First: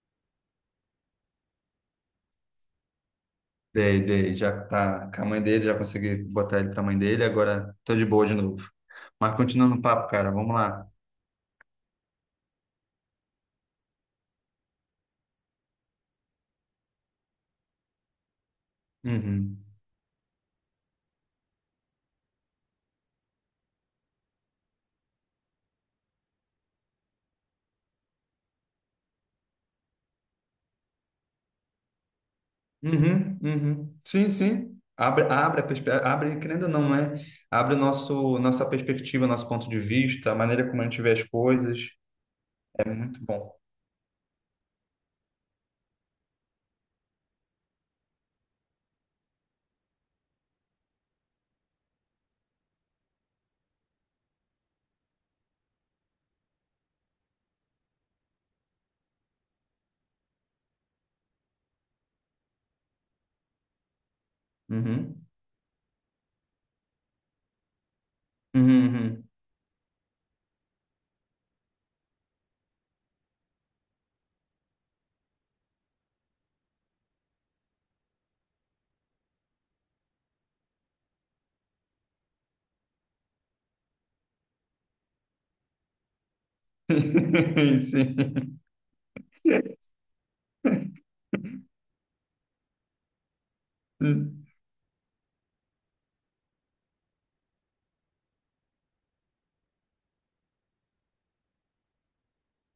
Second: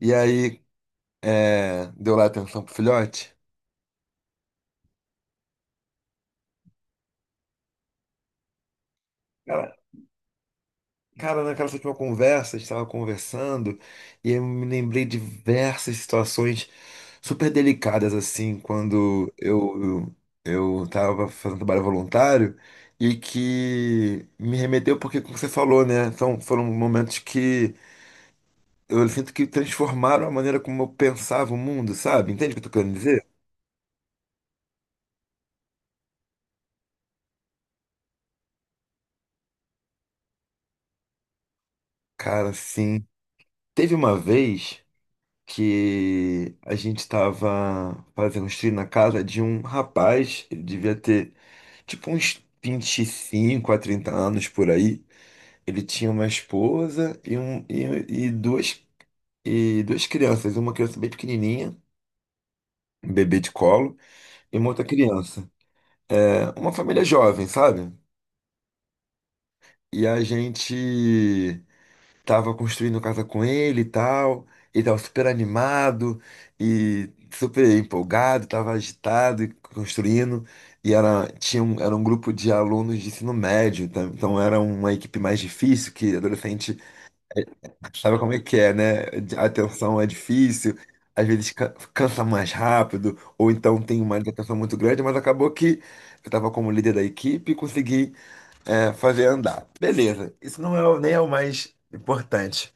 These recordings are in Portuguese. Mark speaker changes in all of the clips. Speaker 1: E aí, deu lá atenção pro filhote?
Speaker 2: Dei, já tá com a mãe dele, já consegui botar ele pra mãe dele, agora tô de boa de novo. Mas
Speaker 1: Cara,
Speaker 2: continuando o papo, cara, vamos lá.
Speaker 1: cara, naquela última conversa, a gente estava conversando e eu me lembrei de diversas situações super delicadas, assim, quando
Speaker 2: Uhum.
Speaker 1: eu, estava fazendo trabalho voluntário e que me remeteu, porque, como você falou, né, foram momentos que eu sinto que transformaram a maneira como eu pensava o mundo, sabe? Entende o que eu tô querendo dizer?
Speaker 2: Uhum, uhum. Sim, sim. Abre, querendo ou não, né? Abre nossa perspectiva, nosso ponto de vista, a maneira como a gente vê as coisas.
Speaker 1: Cara,
Speaker 2: É
Speaker 1: sim.
Speaker 2: muito bom.
Speaker 1: Teve uma vez que a gente estava fazendo uns trilhos na casa de um rapaz. Ele devia ter tipo uns 25 a 30 anos por aí. Ele tinha uma esposa e duas crianças, uma criança bem pequenininha, um bebê de colo, e uma outra
Speaker 2: Uhum.
Speaker 1: criança. É uma família jovem, sabe?
Speaker 2: Uhum, uhum.
Speaker 1: E a gente tava construindo casa com ele e tal. Ele tava super animado e super empolgado, tava agitado e construindo. E era, tinha um, era um grupo de alunos de ensino médio, tá? Então era uma equipe mais difícil, que adolescente sabe como é que é, né? A atenção é difícil, às vezes cansa mais rápido, ou então tem uma
Speaker 2: Sim.
Speaker 1: atenção muito grande, mas acabou que eu tava como líder da equipe e consegui, fazer andar. Beleza, isso não é, nem é o mais importante.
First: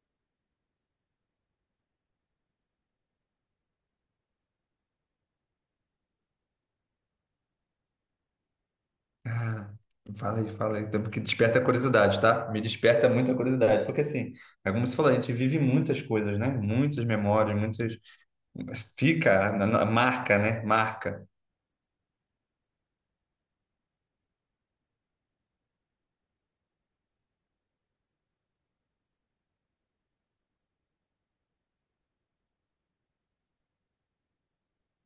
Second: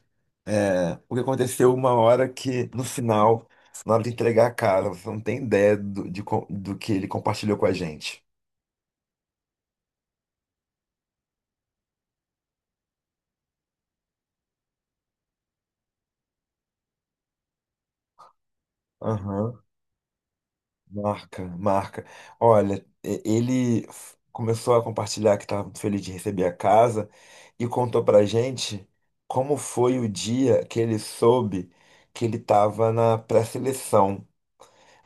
Speaker 1: O que aconteceu uma hora que, no final, na hora de entregar a cara, você não tem ideia do que ele compartilhou com a gente.
Speaker 2: Cara, fala aí. Então, porque desperta a curiosidade, tá? Me desperta muita curiosidade. Porque, assim, é como você falou, a gente vive muitas coisas, né? Muitas memórias, muitas. Mas fica,
Speaker 1: Aham,
Speaker 2: marca, né? Marca.
Speaker 1: marca, marca. Olha, ele começou a compartilhar que estava feliz de receber a casa e contou pra gente como foi o dia que ele soube que ele estava na pré-seleção.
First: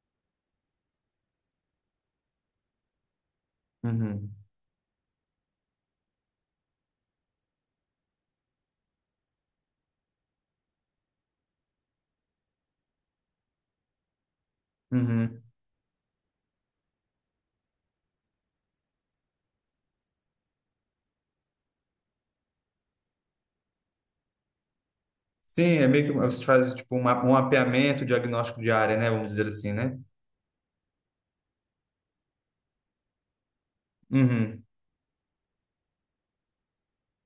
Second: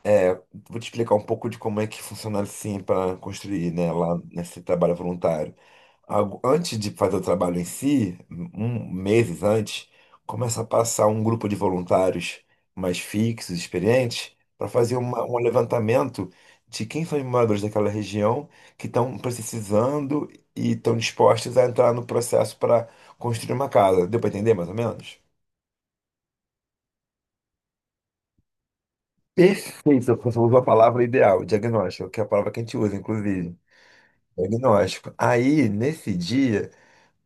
Speaker 1: É, vou te explicar um pouco de como é que funciona assim para construir, né, lá
Speaker 2: Uhum.
Speaker 1: nesse trabalho voluntário. Antes de fazer o trabalho em si, meses antes, começa a passar um grupo de voluntários mais fixos, experientes, para fazer um
Speaker 2: Uhum.
Speaker 1: levantamento de quem são os moradores daquela região que estão precisando e estão dispostos a entrar no processo para construir uma casa. Deu para entender mais ou menos?
Speaker 2: Sim, é meio que um, você faz tipo um mapeamento diagnóstico de área, né? Vamos dizer assim, né?
Speaker 1: Perfeito, você usou a palavra ideal, diagnóstico, que é a palavra que a gente usa, inclusive. É
Speaker 2: Uhum.
Speaker 1: Agnóstico. Aí, nesse dia,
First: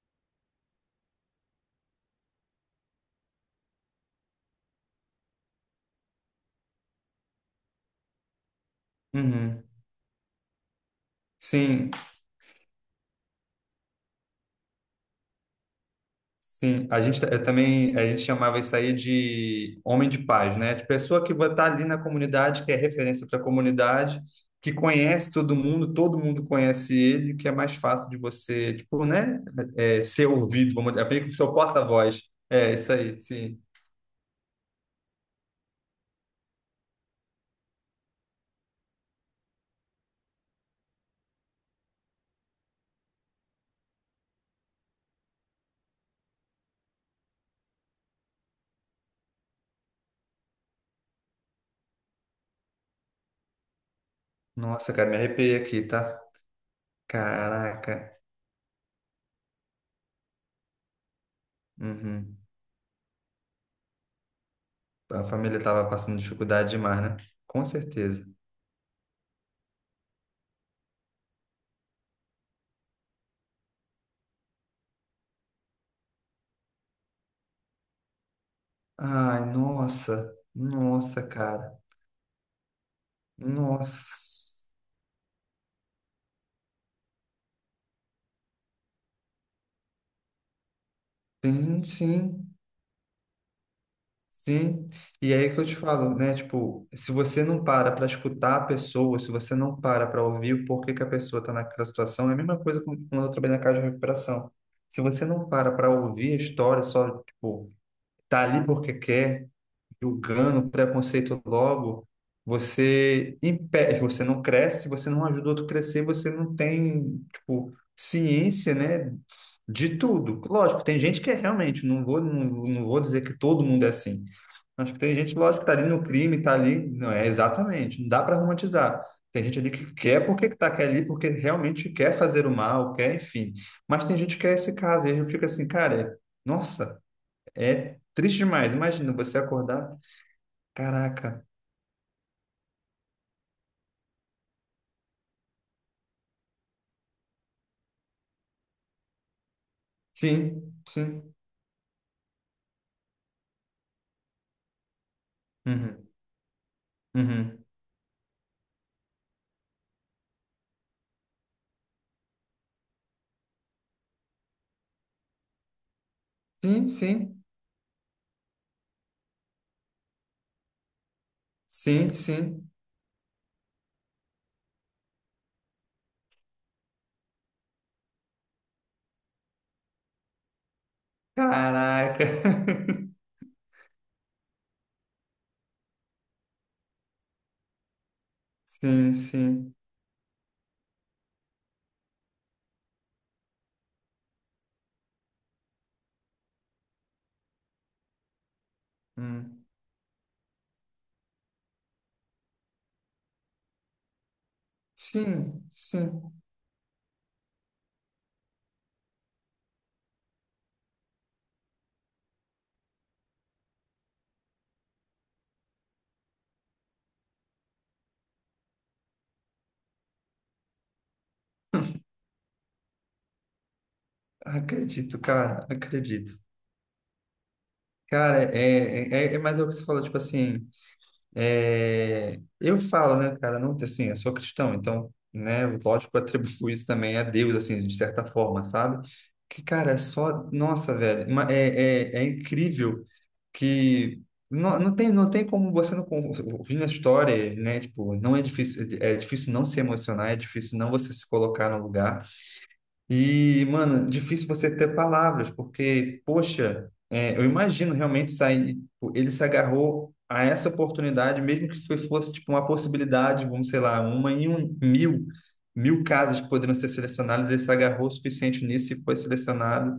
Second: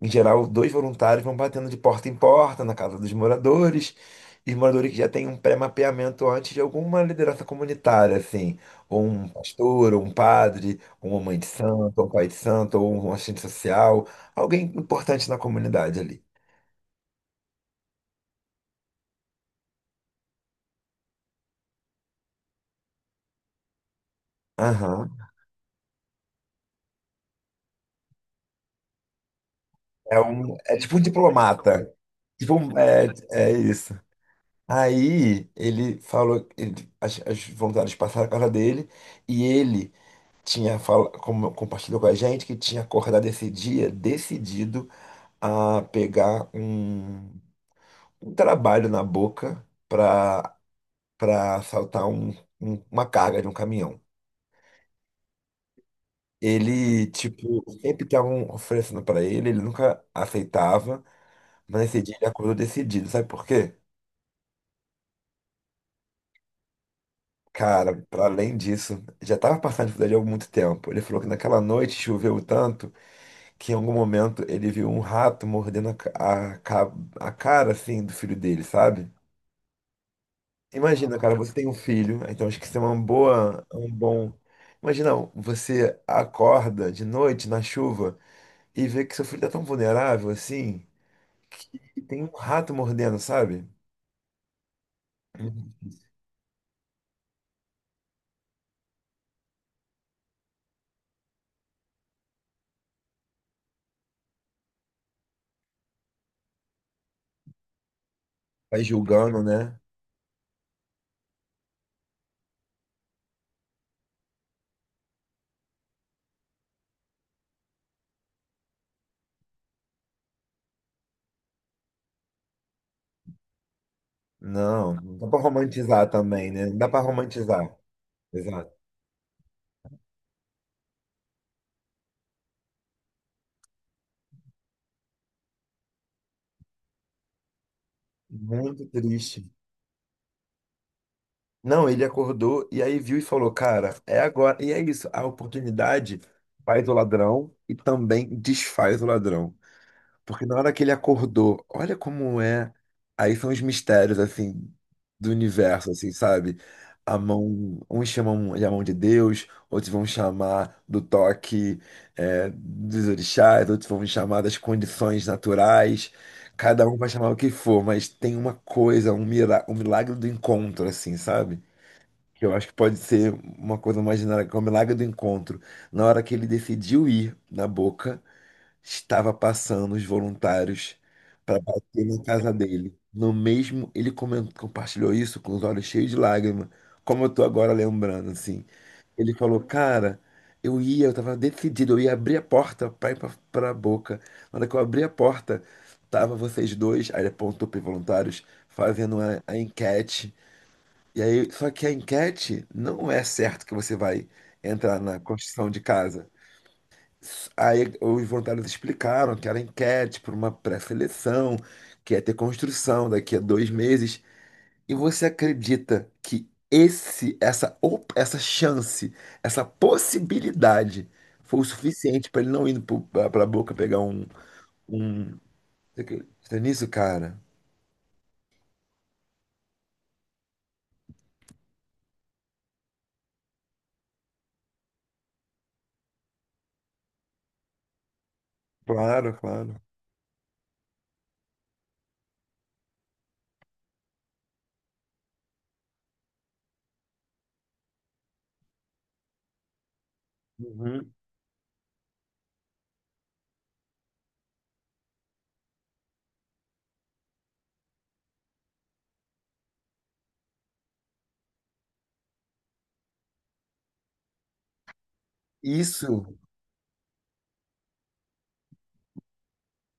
Speaker 1: em geral, dois voluntários vão batendo de porta em porta na casa dos moradores, e os moradores que já têm um pré-mapeamento antes de alguma liderança comunitária, assim, ou um
Speaker 2: Uhum.
Speaker 1: pastor, ou um padre, ou uma mãe de
Speaker 2: Sim.
Speaker 1: santo, ou um pai de santo, ou um assistente social, alguém importante na comunidade ali.
Speaker 2: Eu também a gente chamava isso aí de homem de paz, né? De pessoa que vai estar ali na comunidade, que é referência para a comunidade, que
Speaker 1: Aham.
Speaker 2: conhece todo mundo conhece ele, que é mais fácil de você, tipo, né? É,
Speaker 1: É
Speaker 2: ser
Speaker 1: um,
Speaker 2: ouvido,
Speaker 1: é
Speaker 2: vamos
Speaker 1: tipo um
Speaker 2: dizer, é meio que o seu
Speaker 1: diplomata.
Speaker 2: porta-voz.
Speaker 1: Tipo
Speaker 2: É,
Speaker 1: um,
Speaker 2: isso aí,
Speaker 1: é
Speaker 2: sim.
Speaker 1: isso. Aí ele falou, as voluntárias passaram a casa dele e ele compartilhou com a gente que tinha acordado esse dia decidido a pegar um trabalho na boca para assaltar uma carga de um caminhão.
Speaker 2: Nossa, cara, me arrepiei aqui, tá?
Speaker 1: Ele, tipo, sempre
Speaker 2: Caraca.
Speaker 1: estavam oferecendo para ele, ele nunca aceitava, mas nesse dia ele
Speaker 2: Uhum.
Speaker 1: acordou decidido. Sabe por quê?
Speaker 2: A família tava passando dificuldade demais, né? Com
Speaker 1: Cara,
Speaker 2: certeza.
Speaker 1: para além disso, já estava passando dificuldade há muito tempo. Ele falou que naquela noite choveu tanto que em algum momento ele viu um rato mordendo a, ca- a cara, assim, do filho dele, sabe?
Speaker 2: Ai, nossa,
Speaker 1: Imagina,
Speaker 2: nossa,
Speaker 1: cara, você tem um
Speaker 2: cara,
Speaker 1: filho, então acho que isso é uma boa, é um bom...
Speaker 2: nossa.
Speaker 1: Imagina, você acorda de noite na chuva e vê que seu filho tá tão vulnerável, assim,
Speaker 2: Sim,
Speaker 1: que tem um
Speaker 2: sim,
Speaker 1: rato mordendo, sabe?
Speaker 2: sim. E é aí que eu te falo, né? Tipo, se você não para para escutar a pessoa, se você não para para ouvir o porquê que a pessoa está naquela situação, é a mesma quando eu trabalhei na casa de recuperação. Se você não para para ouvir a história, só, tipo, tá ali
Speaker 1: Vai
Speaker 2: porque
Speaker 1: julgando,
Speaker 2: quer,
Speaker 1: né?
Speaker 2: julgando, preconceito logo, você impede, você não cresce, você não ajuda o outro a crescer, você não tem, tipo, ciência, né, de tudo. Lógico, tem gente que é realmente, não vou dizer que todo mundo é assim.
Speaker 1: Não,
Speaker 2: Acho que tem
Speaker 1: não dá
Speaker 2: gente,
Speaker 1: pra
Speaker 2: lógico, que tá ali no
Speaker 1: romantizar
Speaker 2: crime,
Speaker 1: também,
Speaker 2: tá
Speaker 1: né? Não dá
Speaker 2: ali,
Speaker 1: pra
Speaker 2: não é
Speaker 1: romantizar.
Speaker 2: exatamente, não dá para
Speaker 1: Exato.
Speaker 2: romantizar. Tem gente ali que quer ali, porque realmente quer fazer o mal, quer, enfim. Mas tem gente que é esse caso, e aí eu fico assim, cara, nossa, é triste demais.
Speaker 1: Muito
Speaker 2: Imagina você
Speaker 1: triste.
Speaker 2: acordar. Caraca.
Speaker 1: Não, ele acordou e aí viu e falou, cara, é agora. E é isso, a oportunidade faz o ladrão e também desfaz o ladrão. Porque na hora
Speaker 2: Sim,
Speaker 1: que ele
Speaker 2: sim.
Speaker 1: acordou, olha como é. Aí são os mistérios, assim, do universo,
Speaker 2: Uhum,
Speaker 1: assim, sabe? A
Speaker 2: uhum.
Speaker 1: mão, uns chamam de a mão de Deus, outros vão chamar do toque, é, dos orixás, outros vão chamar das condições naturais. Cada
Speaker 2: Sim,
Speaker 1: um vai chamar o
Speaker 2: sim.
Speaker 1: que for, mas tem uma coisa, um milagre do encontro, assim, sabe?
Speaker 2: Sim,
Speaker 1: Eu acho
Speaker 2: sim.
Speaker 1: que pode ser uma coisa imaginária, que é o milagre do encontro. Na hora que ele decidiu ir na Boca, estava passando os voluntários para bater na
Speaker 2: Caraca.
Speaker 1: casa dele. No mesmo, ele compartilhou isso com os olhos cheios de lágrimas, como eu tô agora lembrando, assim.
Speaker 2: Sim,
Speaker 1: Ele falou,
Speaker 2: sim.
Speaker 1: cara, eu ia, eu tava decidido, eu ia abrir a porta pra ir pra, pra boca. Na hora que eu abri a porta, tava vocês dois, aí ele apontou pros voluntários, fazendo a
Speaker 2: Hum.
Speaker 1: enquete. E aí, só que a enquete não é certo que você vai entrar na
Speaker 2: Sim,
Speaker 1: construção de casa.
Speaker 2: sim.
Speaker 1: Aí os voluntários explicaram que era enquete para uma pré-seleção, que ia ter construção daqui a 2 meses. E você acredita que essa chance, essa possibilidade foi o suficiente para ele não ir para a boca pegar um,
Speaker 2: Acredito,
Speaker 1: um...
Speaker 2: cara.
Speaker 1: Você
Speaker 2: Acredito.
Speaker 1: acredita nisso, cara?
Speaker 2: Cara, é mais o que você falou, tipo assim. É, eu falo, né, cara, não, assim, eu sou cristão, então, né, lógico, eu atribuo isso também a Deus, assim, de certa forma, sabe?
Speaker 1: Claro,
Speaker 2: Que,
Speaker 1: claro.
Speaker 2: cara, é só, nossa, velho, é incrível que não tem, não tem como você não con- ouvindo a história, né, tipo, não é difícil, é difícil não se emocionar, é difícil não você
Speaker 1: Uhum.
Speaker 2: se colocar no lugar, e, mano, difícil você ter palavras, porque, poxa, é, eu imagino realmente sair. Tipo, ele se agarrou a essa oportunidade, mesmo que fosse tipo uma possibilidade, vamos, sei lá, uma em um mil, mil
Speaker 1: Isso,
Speaker 2: casos que poderiam ser selecionados, ele se agarrou o suficiente nisso e foi selecionado.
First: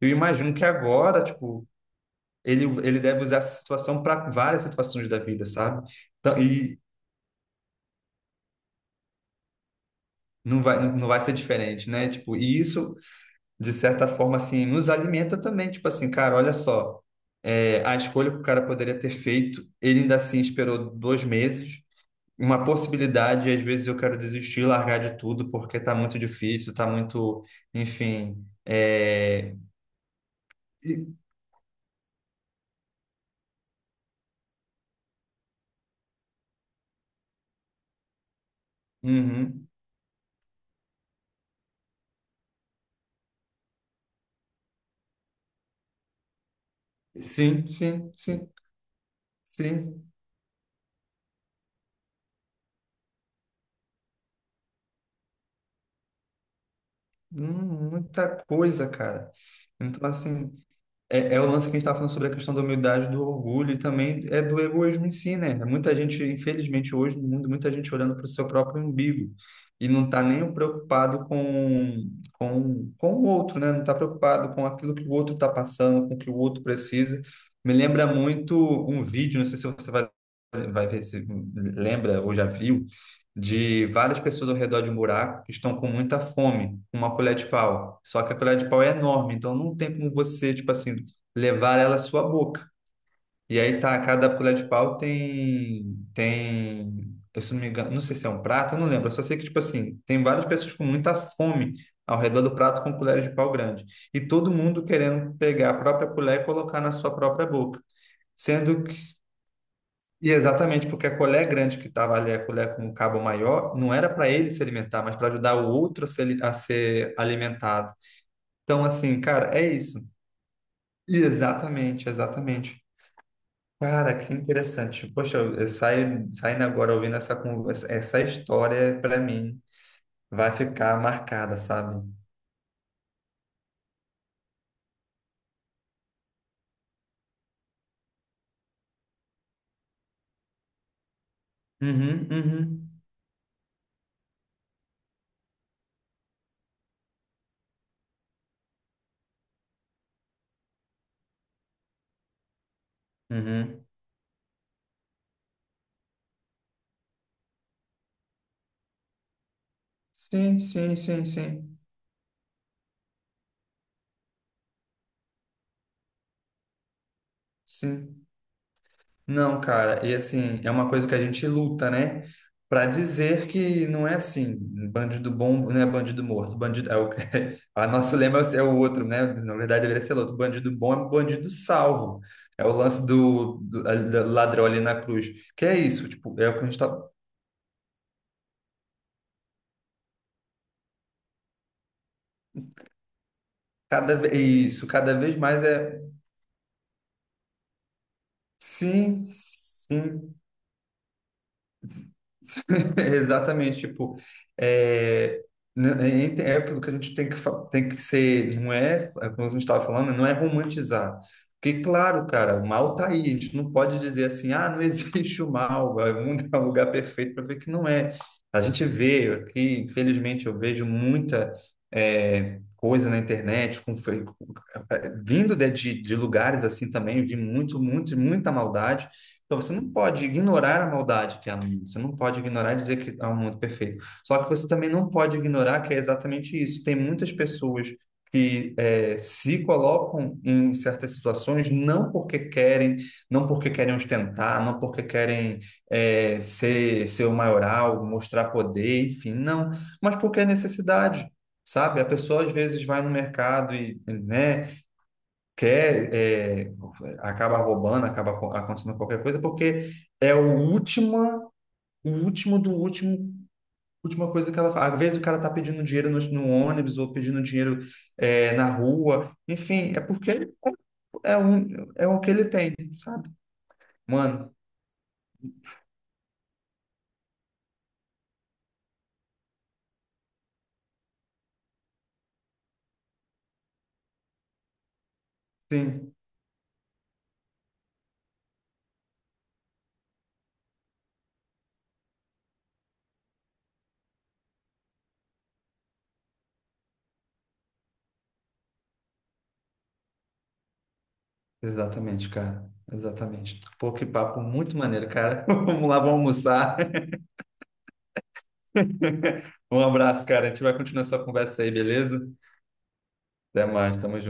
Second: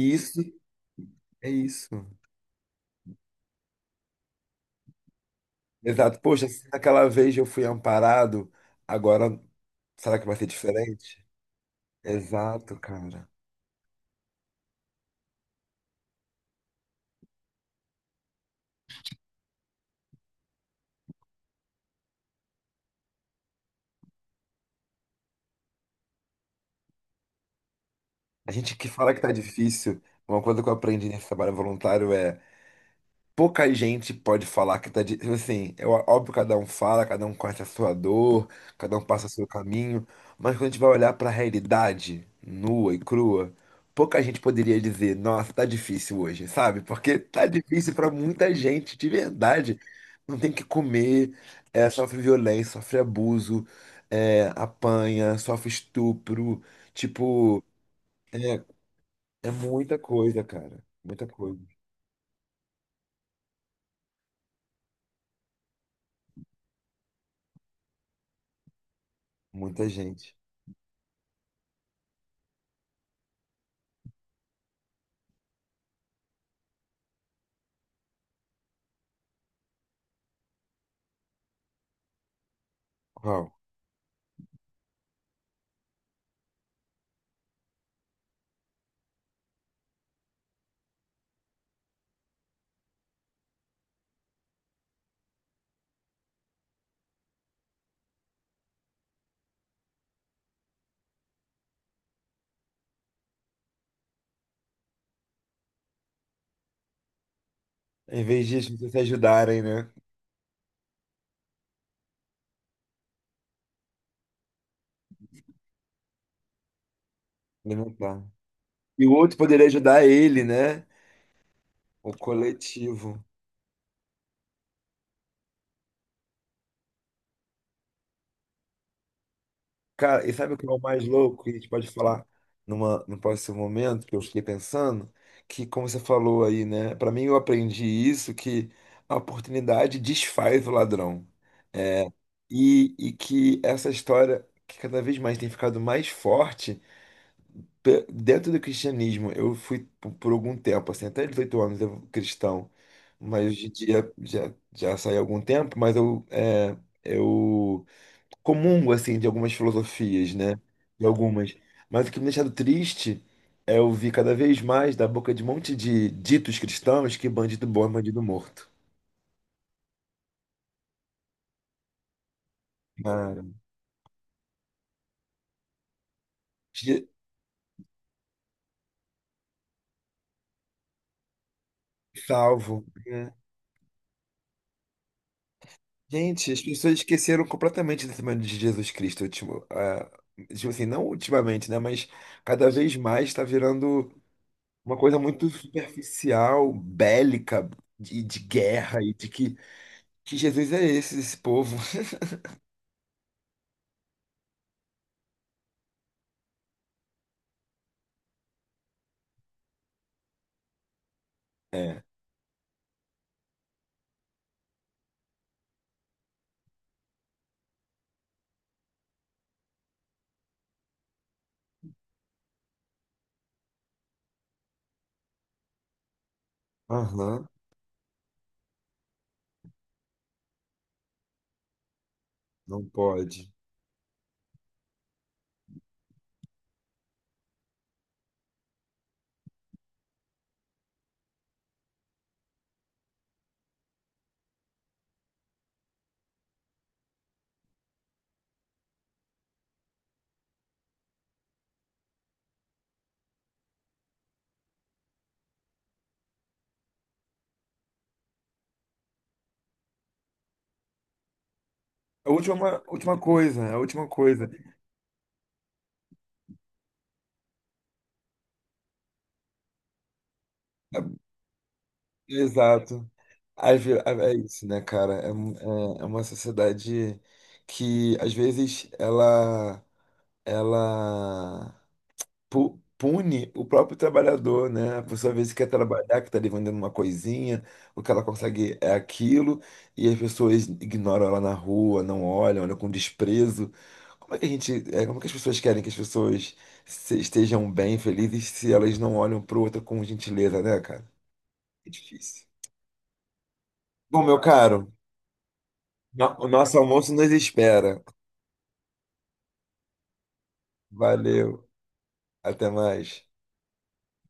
Speaker 2: Eu imagino que agora,
Speaker 1: é
Speaker 2: tipo,
Speaker 1: isso.
Speaker 2: ele deve usar essa situação para várias situações da vida, sabe?
Speaker 1: Exato.
Speaker 2: Então,
Speaker 1: Poxa, se
Speaker 2: e
Speaker 1: naquela vez eu fui amparado, agora será que vai ser
Speaker 2: não vai
Speaker 1: diferente?
Speaker 2: ser diferente, né? Tipo, e
Speaker 1: Exato,
Speaker 2: isso
Speaker 1: cara.
Speaker 2: de certa forma, assim, nos alimenta também. Tipo assim, cara, olha só, é, a escolha que o cara poderia ter feito, ele ainda assim esperou 2 meses. Uma possibilidade, às vezes eu quero desistir, largar de tudo, porque tá muito difícil, tá muito, enfim.
Speaker 1: A gente que fala que tá difícil, uma coisa que eu aprendi
Speaker 2: E-
Speaker 1: nesse trabalho voluntário é pouca gente pode falar que tá de, tipo assim, é óbvio que cada um fala, cada um conhece a sua dor, cada um passa o seu
Speaker 2: Uhum.
Speaker 1: caminho, mas quando a gente vai olhar pra realidade nua e crua, pouca gente poderia dizer, nossa, tá difícil hoje, sabe? Porque tá
Speaker 2: Sim,
Speaker 1: difícil pra
Speaker 2: sim, sim,
Speaker 1: muita gente, de verdade.
Speaker 2: sim.
Speaker 1: Não tem o que comer, é, sofre violência, sofre abuso, é, apanha, sofre estupro, tipo,
Speaker 2: Muita
Speaker 1: é,
Speaker 2: coisa, cara.
Speaker 1: é muita
Speaker 2: Então,
Speaker 1: coisa,
Speaker 2: assim,
Speaker 1: cara. Muita
Speaker 2: é é o
Speaker 1: coisa,
Speaker 2: lance que a gente está falando sobre a questão da humildade, do orgulho e também é do egoísmo em si, né? É Muita gente, infelizmente, hoje no mundo, muita gente olhando para o seu próprio umbigo e
Speaker 1: muita
Speaker 2: não está
Speaker 1: gente.
Speaker 2: nem preocupado com o outro, né? Não está preocupado com aquilo que o outro está passando, com o que o outro precisa. Me lembra muito um vídeo, não sei se vai ver se lembra ou já viu,
Speaker 1: Uau.
Speaker 2: de várias pessoas ao redor de um buraco que estão com muita fome, com uma colher de pau. Só que a colher de pau é enorme, então não tem como você, tipo assim, levar ela à sua boca. E aí tá, cada colher de pau tem, eu se não me engano, não sei se é um prato, eu não lembro, eu só sei que, tipo assim, tem várias pessoas com muita fome ao redor do prato com colheres de pau grande. E todo mundo querendo pegar a própria colher e colocar na sua própria boca.
Speaker 1: Em vez disso,
Speaker 2: Sendo
Speaker 1: vocês
Speaker 2: que,
Speaker 1: se ajudarem, né?
Speaker 2: e exatamente porque a colher grande que estava ali, a colher com o cabo maior, não era para ele se alimentar, mas para ajudar o outro a se ali- a ser alimentado.
Speaker 1: Alimentar.
Speaker 2: Então,
Speaker 1: E o
Speaker 2: assim,
Speaker 1: outro
Speaker 2: cara, é
Speaker 1: poderia
Speaker 2: isso.
Speaker 1: ajudar ele, né?
Speaker 2: E exatamente,
Speaker 1: O
Speaker 2: exatamente.
Speaker 1: coletivo.
Speaker 2: Cara, que interessante. Poxa, saindo agora ouvindo essa conversa, essa história para mim
Speaker 1: Cara, e
Speaker 2: vai
Speaker 1: sabe o que é o
Speaker 2: ficar
Speaker 1: mais louco? Que a
Speaker 2: marcada,
Speaker 1: gente pode
Speaker 2: sabe?
Speaker 1: falar num próximo momento, que eu fiquei pensando, que como você falou aí, né? Pra mim, eu aprendi isso, que a oportunidade desfaz o ladrão.
Speaker 2: Uhum, uhum,
Speaker 1: E que essa história que cada vez mais tem ficado mais forte dentro do cristianismo, eu fui por algum tempo, assim, até 18 anos eu cristão, mas hoje em
Speaker 2: uhum.
Speaker 1: dia já saí há algum tempo, mas eu comungo, assim, de algumas filosofias, né?
Speaker 2: Sim, sim,
Speaker 1: De
Speaker 2: sim,
Speaker 1: algumas.
Speaker 2: sim,
Speaker 1: Mas o que me deixado triste é eu ouvir cada vez mais da boca de um monte de ditos cristãos que bandido bom é bandido
Speaker 2: sim.
Speaker 1: morto.
Speaker 2: Não, cara, e assim, é uma coisa que a gente luta, né? Pra
Speaker 1: Cara,
Speaker 2: dizer que não é assim, bandido bom não é bandido morto, bandido é
Speaker 1: de-
Speaker 2: o que a nosso lema é o outro, né? Na verdade deveria ser outro, bandido bom é bandido salvo. É o
Speaker 1: salvo,
Speaker 2: lance
Speaker 1: né.
Speaker 2: do ladrão ali na cruz. Que é isso, tipo, é
Speaker 1: Gente,
Speaker 2: o que
Speaker 1: as
Speaker 2: a gente tá.
Speaker 1: pessoas esqueceram completamente da semana de Jesus Cristo, ultimo, tipo assim, não ultimamente, né? Mas cada vez mais está virando
Speaker 2: Cada vez isso,
Speaker 1: uma
Speaker 2: cada
Speaker 1: coisa
Speaker 2: vez
Speaker 1: muito
Speaker 2: mais é
Speaker 1: superficial, bélica, de, guerra e
Speaker 2: sim,
Speaker 1: de que
Speaker 2: sim.
Speaker 1: Jesus é esse, esse povo.
Speaker 2: Exatamente, tipo, é, é aquilo que a gente tem que ser, não é, é como a gente estava falando, não é romantizar. Porque,
Speaker 1: É.
Speaker 2: claro, cara, o mal tá aí, a gente não pode dizer assim, ah, não existe o mal, vai, o mundo é um lugar perfeito para ver que não é. A gente vê aqui, infelizmente, eu vejo muita é, coisa na internet, vindo de lugares assim também, vi
Speaker 1: Aham,
Speaker 2: muita maldade. Então você não pode ignorar a maldade que há no mundo, você não pode ignorar e
Speaker 1: não
Speaker 2: dizer que há um
Speaker 1: pode.
Speaker 2: mundo perfeito. Só que você também não pode ignorar que é exatamente isso. Tem muitas pessoas que eh, se colocam em certas situações não porque querem, não porque querem ostentar, não porque querem eh, ser o maioral, mostrar poder, enfim, não, mas porque é necessidade. Sabe, a pessoa às vezes vai no mercado e, né, quer, é, acaba roubando, acaba acontecendo qualquer coisa, porque é o última, o
Speaker 1: A
Speaker 2: último do
Speaker 1: última, última
Speaker 2: último,
Speaker 1: coisa, a última
Speaker 2: última
Speaker 1: coisa.
Speaker 2: coisa que ela faz. Às vezes o cara tá pedindo dinheiro no ônibus ou pedindo dinheiro é, na rua, enfim, é porque é, um, é o que ele tem,
Speaker 1: Exato.
Speaker 2: sabe?
Speaker 1: É
Speaker 2: Mano,
Speaker 1: isso, né, cara? É uma sociedade que, às vezes, ela pune o próprio trabalhador, né? A pessoa às vezes quer
Speaker 2: sim,
Speaker 1: trabalhar, que está ali vendendo uma coisinha, o que ela consegue é aquilo, e as pessoas ignoram ela na rua, não olham, olham com desprezo. Como é que a gente, como é que as pessoas querem que as pessoas estejam bem, felizes, se elas não olham para o outro com gentileza, né, cara? É
Speaker 2: exatamente,
Speaker 1: difícil.
Speaker 2: cara. Exatamente. Pô, que
Speaker 1: Bom, meu
Speaker 2: papo muito
Speaker 1: caro,
Speaker 2: maneiro, cara. Vamos lá, vamos
Speaker 1: o nosso
Speaker 2: almoçar.
Speaker 1: almoço nos espera.
Speaker 2: Um abraço, cara. A gente vai continuar essa conversa
Speaker 1: Valeu,
Speaker 2: aí, beleza?
Speaker 1: até mais.
Speaker 2: Até mais, tamo junto.